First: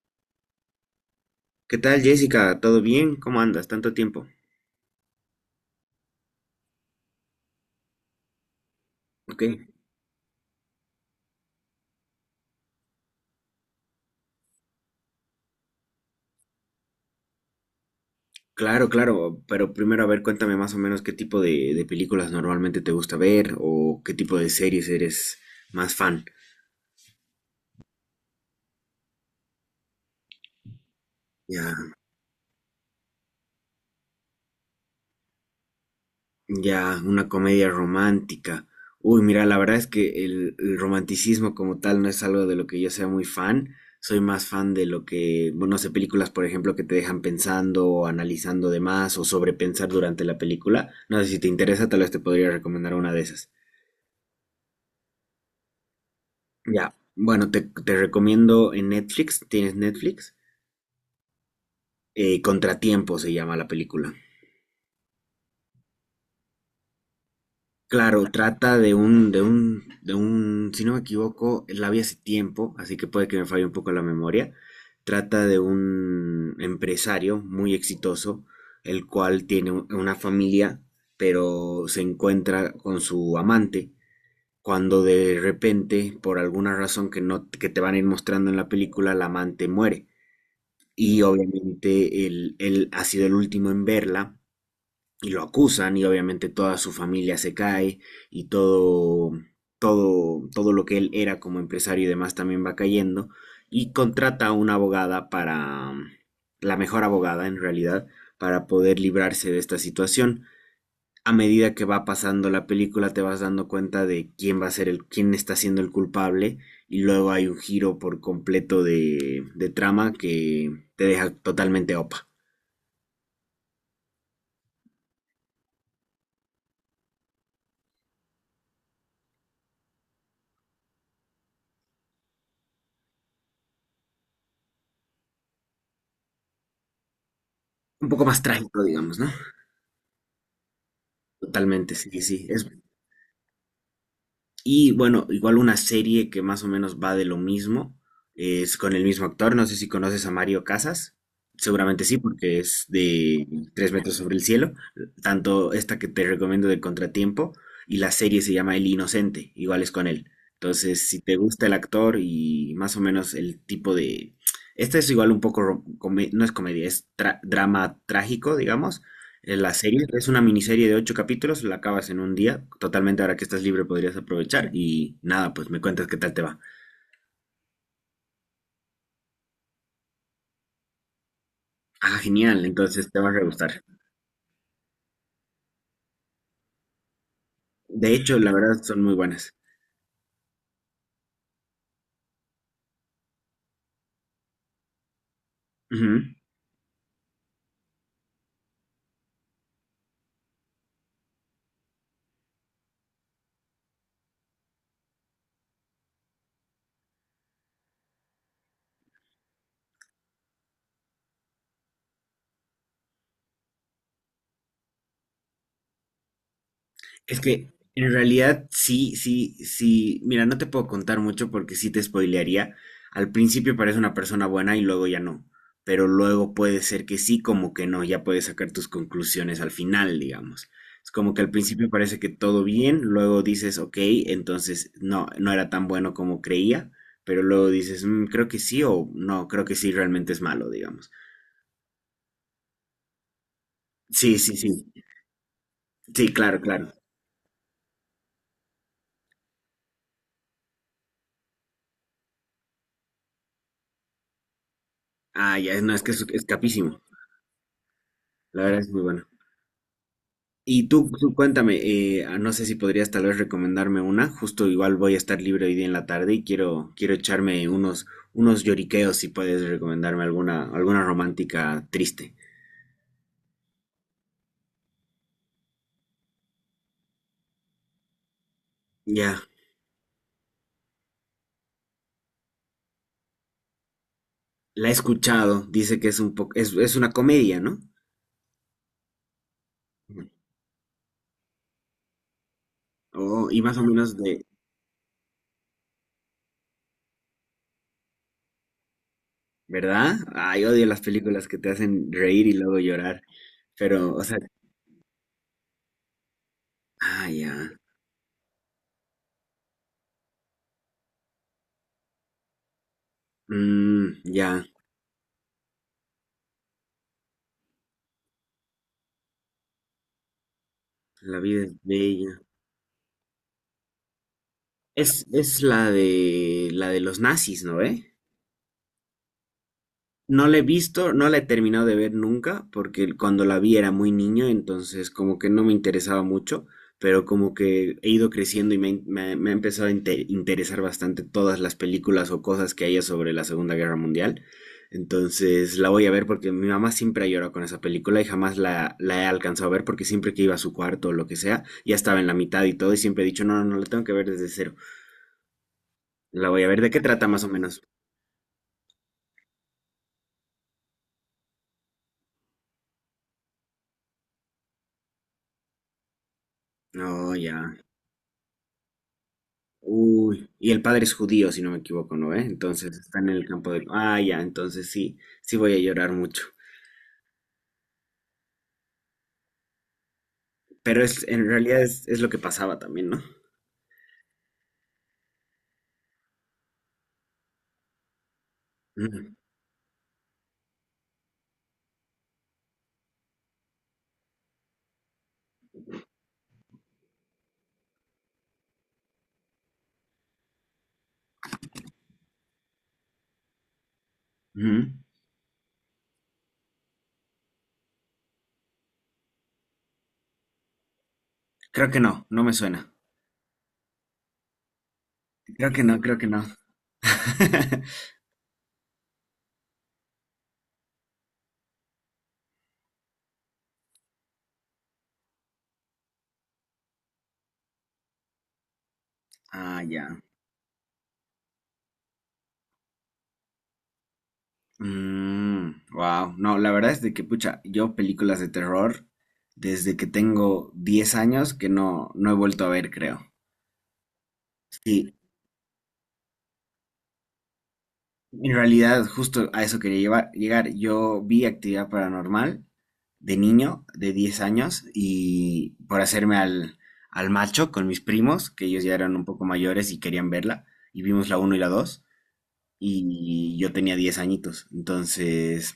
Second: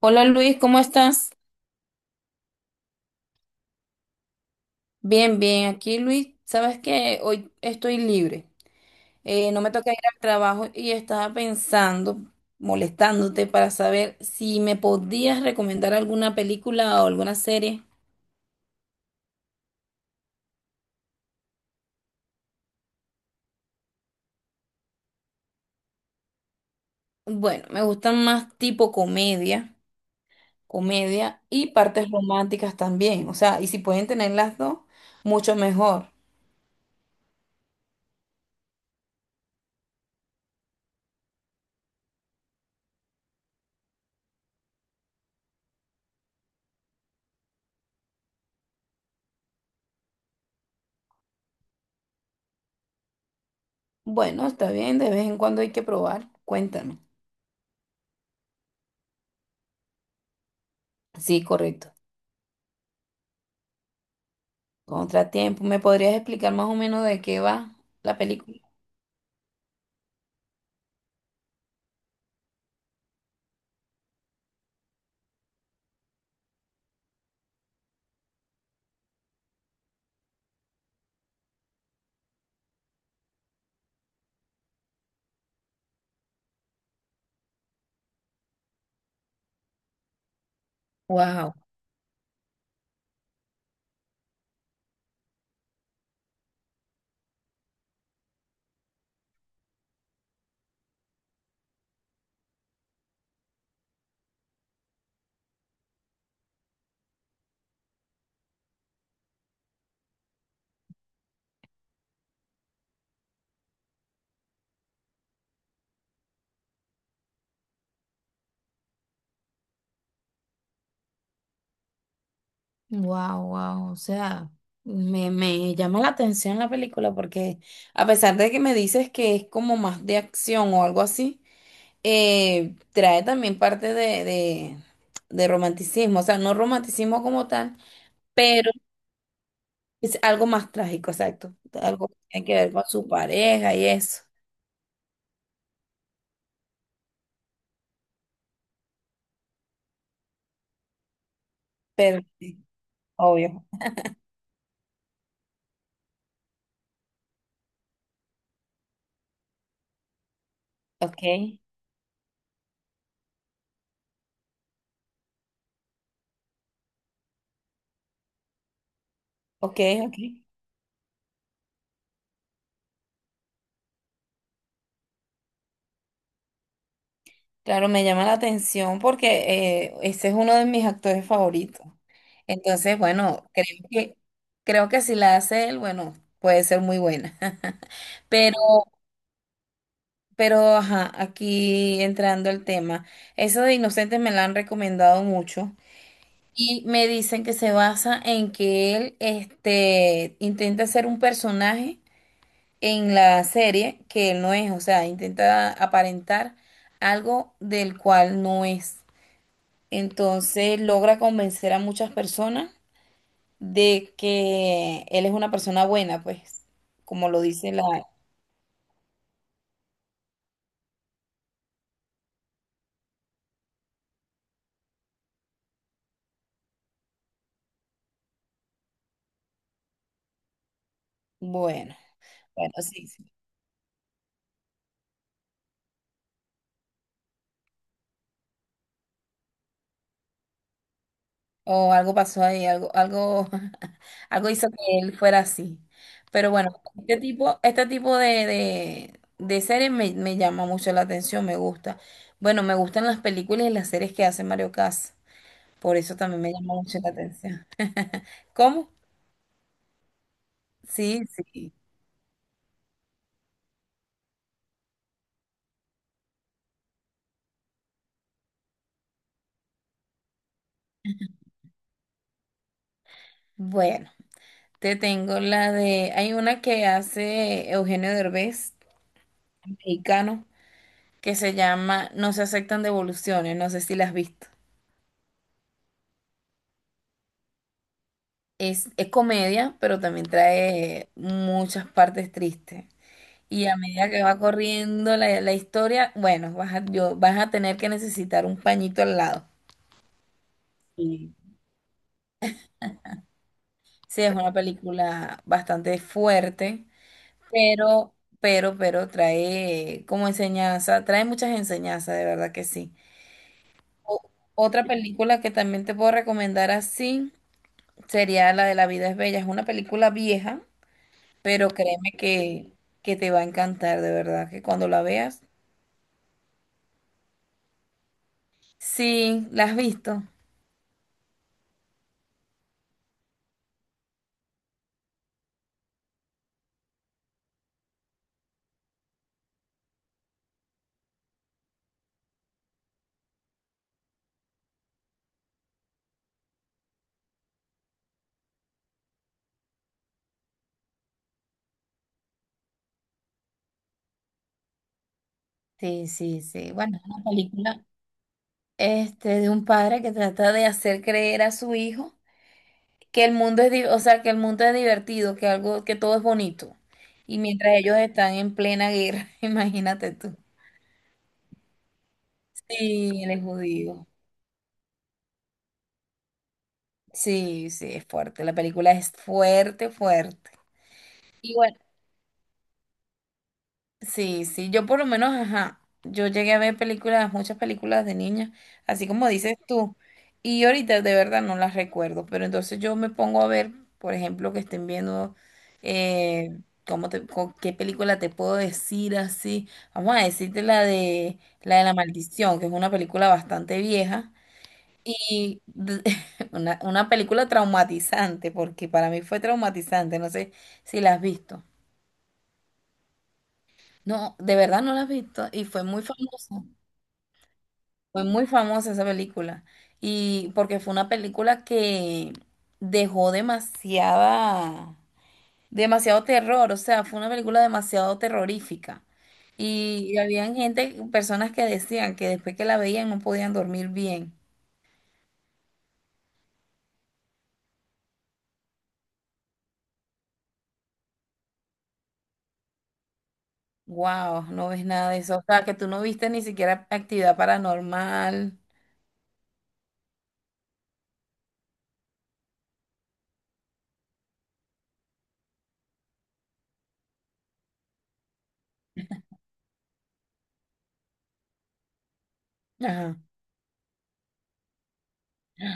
Hola Luis, ¿cómo estás? ¿Qué tal, Jessica? ¿Todo bien? ¿Cómo andas? Tanto tiempo. Bien, bien. Aquí Luis, sabes que hoy estoy libre. Ok, No me toca ir al trabajo y estaba pensando, molestándote para saber si me podías recomendar alguna película o alguna serie. claro, claro, pero primero a ver, cuéntame más o menos qué tipo de películas normalmente te gusta ver o qué tipo de series eres más fan. Bueno, me gustan más tipo comedia, comedia y Ya, partes románticas también. O sea, y si pueden tener las dos, mucho mejor. ya, una comedia romántica. Uy, mira, la verdad es que el romanticismo como tal no es algo de lo que yo sea muy fan. Soy más fan de lo que, bueno, no sé, películas, por ejemplo, que te dejan pensando o analizando de más o sobrepensar durante la película. No sé si te interesa, tal vez te podría recomendar una de esas. Bueno, está bien, de vez en cuando hay que probar. Ya, Cuéntame. bueno, te recomiendo en Netflix, tienes Netflix. Sí, correcto. Contratiempo se llama la película. Contratiempo. ¿Me podrías explicar más o menos de qué va la Claro, película? trata de un, si no me equivoco, la vi hace tiempo, así que puede que me falle un poco la memoria. Trata de un empresario muy exitoso, el cual tiene una familia, pero se encuentra con su amante, cuando de repente, por alguna razón que no, que te van a ir mostrando en la película, la amante muere. Y Wow, obviamente él ha sido el último en verla y lo acusan, y obviamente toda su familia se cae y todo, todo, todo, lo que él era como empresario y demás también va cayendo, y contrata a una abogada, para, la mejor abogada en realidad, para poder librarse de esta situación. A medida que va pasando la película te vas dando cuenta de quién va a ser el, quién está siendo el culpable, y luego hay un giro por completo de trama que te deja totalmente opa. wow, wow. O sea, me llama la atención la película porque a pesar de que me dices que es como más de acción o algo así, trae también parte de romanticismo. O sea, no romanticismo como tal, Un poco más pero trágico, digamos, ¿no? es algo más trágico, exacto. Totalmente, Algo que sí, sí. tiene que ver con su pareja y eso. Y bueno, igual una serie que más o menos va de lo mismo, es con el mismo actor, no sé si conoces a Mario Casas, seguramente sí, Pero, porque sí, es de obvio. Tres metros sobre el cielo. Tanto esta que te recomiendo de Contratiempo y la serie se llama El Inocente, igual es con él. Entonces, si Ok, te gusta el actor y más o menos el tipo de... Esta es igual un poco, no es comedia, es drama trágico, digamos. La ok, serie ok. es una miniserie de ocho capítulos, la acabas en un día, totalmente ahora que estás libre podrías aprovechar y nada, pues me cuentas qué tal te va. Claro, me llama la atención porque ese es uno de mis actores favoritos. Ah, genial, Entonces, entonces te va a re bueno, gustar. Creo que si la hace él, bueno, puede ser muy buena. De hecho, la Pero, verdad son muy buenas. pero, ajá, aquí entrando el tema, eso de Inocentes me la han recomendado mucho Ujú. y me dicen que se basa en que él, este, intenta ser un personaje en la serie que él no es, o sea, intenta aparentar algo del cual no es. Entonces logra convencer a muchas personas de que él es una persona buena, pues, como Es lo que dice la... en realidad sí, sí, sí. Mira, no te puedo contar mucho porque sí te spoilearía. Al principio parece una persona buena y luego ya no. Pero luego puede ser que sí, como que no. Ya puedes sacar tus conclusiones al final, digamos. Es como que al principio Bueno, parece que todo bueno, bien, sí, sí. luego dices, ok, entonces no, no era tan bueno como creía. Pero luego dices, "Mm, creo que sí o no, creo que sí realmente es malo, digamos. O algo pasó ahí, algo, algo, Sí, algo sí, hizo sí. que él fuera así. Sí, Pero claro, bueno, claro. Este tipo de series me llama mucho la atención, me gusta. Bueno, me gustan las películas y las series que hace Mario Casas. Ah, ya, no, Por es que eso es, también es me llama mucho capísimo. la atención. La verdad es ¿Cómo? muy bueno. Y tú, Sí, tú sí. cuéntame, ah, no sé si podrías tal vez recomendarme una, justo igual voy a estar libre hoy día en la tarde y quiero echarme unos, unos lloriqueos si puedes recomendarme alguna romántica triste. Bueno. Te tengo la de, hay una que hace Eugenio Derbez, Ya, mexicano, que se llama No se aceptan devoluciones, no sé si la has visto. la he escuchado, dice que es un poco, es una comedia, ¿no? Es comedia, pero también trae muchas partes tristes. Oh, y Y más a o medida menos que va de, corriendo la historia, bueno, vas a, yo, vas a tener que necesitar un pañito al lado. ¿verdad? Ay, odio las Sí. películas que te hacen reír y luego llorar, pero, Sí, o es sea, una película bastante fuerte, ah, ya, pero, pero trae como enseñanza, trae muchas enseñanzas, de verdad que sí. Mm, ya, Otra película que también te puedo recomendar así sería la de La vida es bella. Es una película vieja, la vida pero es créeme bella. Que te va a encantar, de verdad, que cuando la Es, veas. es la de los nazis, ¿no ve? Sí, ¿la has visto? No la he visto, no la he terminado de ver nunca, porque cuando la vi era muy niño, entonces como que no me interesaba mucho, pero como que he ido creciendo y me ha empezado a interesar bastante todas las películas o cosas que haya sobre la Segunda Guerra Mundial. Entonces la voy a ver porque mi mamá siempre ha llorado con esa película y jamás la he alcanzado a ver porque siempre que iba a su cuarto o lo que sea, ya estaba en la mitad y todo, y siempre he dicho, no, no, no, la tengo que ver desde cero. Sí, sí, La voy a sí. ver, ¿de Bueno, qué es una trata más o menos? película este, de un padre que trata de hacer creer a su hijo que el mundo es, o sea, que el mundo es divertido, que algo, que todo es bonito. Oh, Y mientras ya. ellos están en plena guerra, imagínate tú. Uy, y el padre es judío, si no me equivoco, ¿no? ¿Eh? Entonces está Sí, en él es el campo de. judío. Ah, ya, entonces sí, sí voy a llorar mucho. Sí, sí, es fuerte. La película es fuerte, fuerte. En Y bueno, realidad es lo que pasaba también, ¿no? sí, sí, yo por lo menos, ajá, yo llegué a ver películas, muchas películas de niña, así como Ujú, dices tú, y ahorita de verdad no las recuerdo, pero entonces yo me pongo a ver, por ejemplo, que estén viendo, eh, cómo qué película te puedo decir así, vamos a decirte la de, la de La Maldición, que es una película bastante vieja. ujú. Y una película traumatizante, porque para mí fue traumatizante, no sé si la has visto. Creo que no, no me suena. No, de verdad no la has visto y Creo que no, creo que no. Fue muy famosa esa película. Y porque fue una película que dejó demasiada, demasiado terror, o sea, fue una película demasiado terrorífica. Ah, Y ya. habían gente, personas que decían que después que la veían no podían dormir bien. Wow. No, la verdad es de que, pucha, yo películas de terror desde que tengo 10 años que no, no he vuelto a ver, creo. Wow, no ves nada Sí. de eso. O sea, que tú no viste ni siquiera actividad En paranormal. realidad, justo a eso quería llegar. Yo vi actividad paranormal de niño, de 10 años, y por hacerme al macho con mis primos, que ellos ya eran un poco mayores y querían verla, y vimos la uno y la dos, Ajá. y yo tenía 10 añitos. Entonces,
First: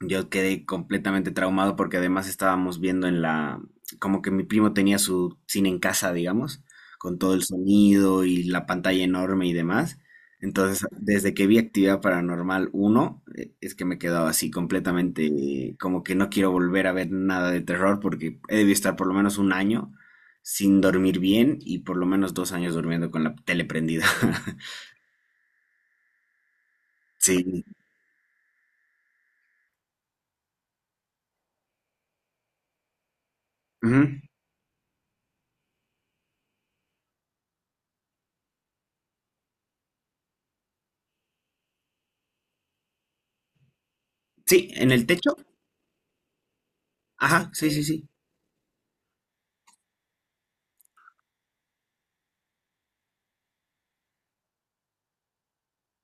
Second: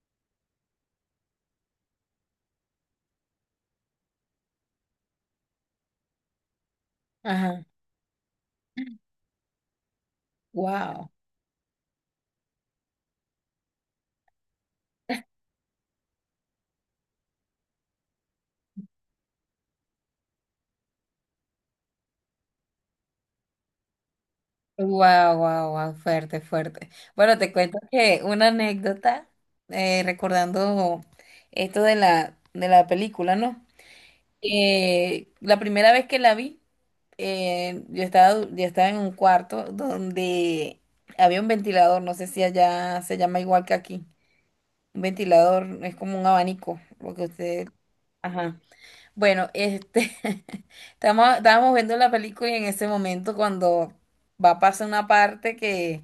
yo quedé completamente traumado porque además estábamos viendo como que mi primo tenía su cine en casa, digamos, con todo el Ajá. sonido y la pantalla enorme y demás. Entonces, Wow. desde que vi Actividad Paranormal uno, es que me quedaba así completamente, como que no quiero volver a ver nada de terror, porque he debido estar por lo menos un año sin dormir bien y por lo menos 2 años durmiendo con la tele prendida. Wow, wow, wow, fuerte, fuerte. Bueno, te Sí. cuento que una anécdota, recordando esto de de la película, ¿no? Ujú. La primera vez que la vi, yo estaba, yo estaba en un cuarto donde había un ventilador, no sé si allá se llama igual que aquí. Sí, en Un el techo. ventilador es como un abanico, lo que Ajá, usted... sí, sí, sí. Ajá. Bueno, este, estamos, estábamos viendo la película y en ese momento cuando va a pasar una parte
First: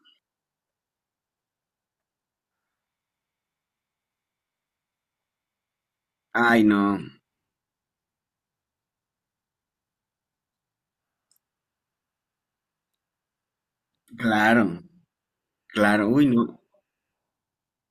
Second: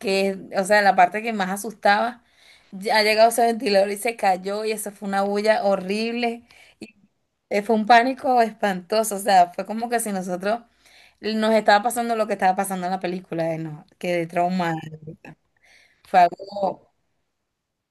que, o sea, la parte que más asustaba, ya ha llegado ese ventilador y se cayó y eso fue una bulla horrible Ay, y no. Fue un pánico espantoso, o sea, fue como que si nosotros nos estaba pasando lo que estaba pasando en la película, no, quedé traumada. Claro, claro, Fue uy, no, algo,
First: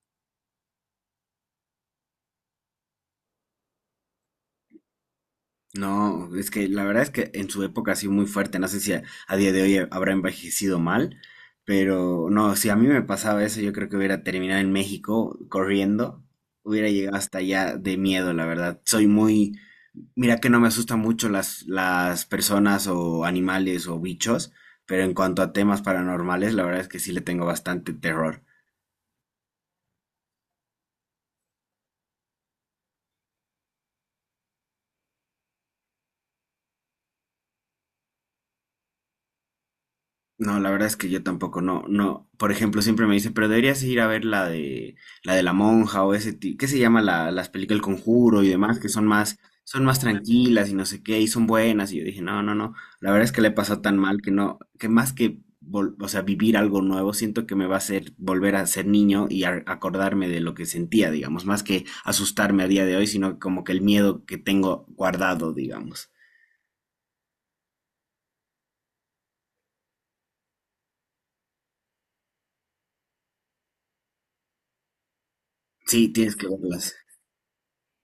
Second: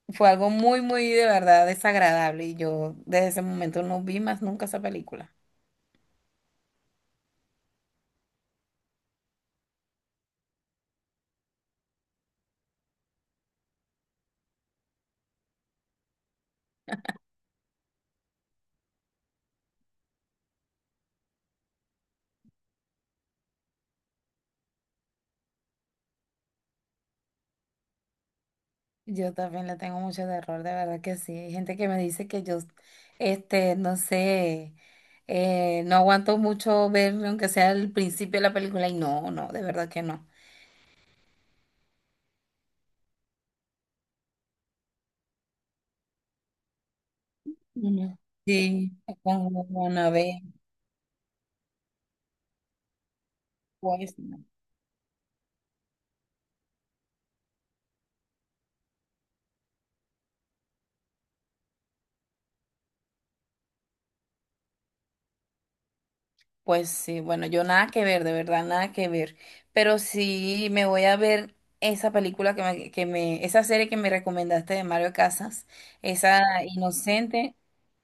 fue algo muy, muy de verdad desagradable y yo desde ese momento no vi más nunca esa película. no, es que la verdad es que en su época ha sido muy fuerte, no sé si a día de hoy habrá envejecido mal, pero no, si a mí me pasaba eso, yo creo que hubiera terminado en México corriendo, hubiera llegado hasta allá de miedo, la verdad. Mira que no me asustan mucho las personas o animales o bichos, pero en cuanto a temas paranormales, la verdad es que sí le tengo bastante terror. Yo también le tengo mucho terror, de verdad que sí. Hay gente que me dice que yo, este, no sé, no aguanto mucho ver aunque sea el principio de la película y no, no, de verdad que no. No, la verdad es que yo tampoco, no, no. Por ejemplo, siempre me dice, pero deberías ir a ver la de la monja o ese tipo, ¿qué se llama las películas El No, no. Conjuro y demás, que Sí, son más, con son más una vez, tranquilas y no sé qué, y son buenas. Y yo dije, no, no, no. La verdad es que le he pasado tan pues. mal que No. no, que más que o sea, vivir algo nuevo, siento que me va a hacer volver a ser niño y acordarme de lo que sentía, digamos, más que asustarme a día de hoy, sino como que el miedo que tengo guardado, digamos. Pues sí, bueno, yo nada que ver, de verdad, nada que ver. Pero sí me voy a ver esa película esa serie que me recomendaste de Mario Casas, Sí, tienes esa que verlas. Inocente,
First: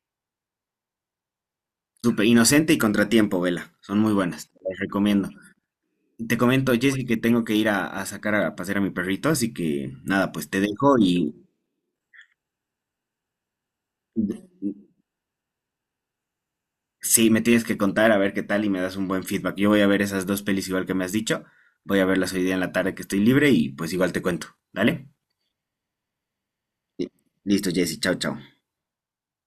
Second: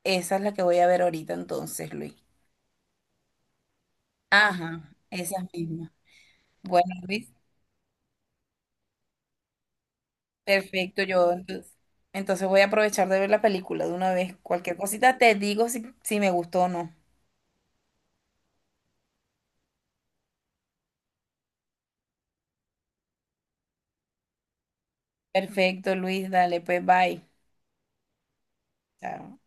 esa es la que voy a ver ahorita entonces, Luis. Súper inocente y contratiempo, vela. Son muy buenas, te las Ajá, recomiendo. esa misma. Te comento, Bueno, Jessy, que Luis, tengo que ir a sacar a pasear a mi perrito, así que nada, pues te dejo perfecto, y entonces voy a aprovechar de ver la película de una vez. Cualquier cosita te digo si me gustó o no. sí, me tienes que contar a ver qué tal y me das un buen feedback. Yo voy a ver esas dos pelis igual que me has dicho. Voy a verlas hoy día en la tarde que estoy libre y pues igual te cuento. ¿Dale? Perfecto, Luis, dale, pues bye. Listo, Jessy, chao, chao. Chao.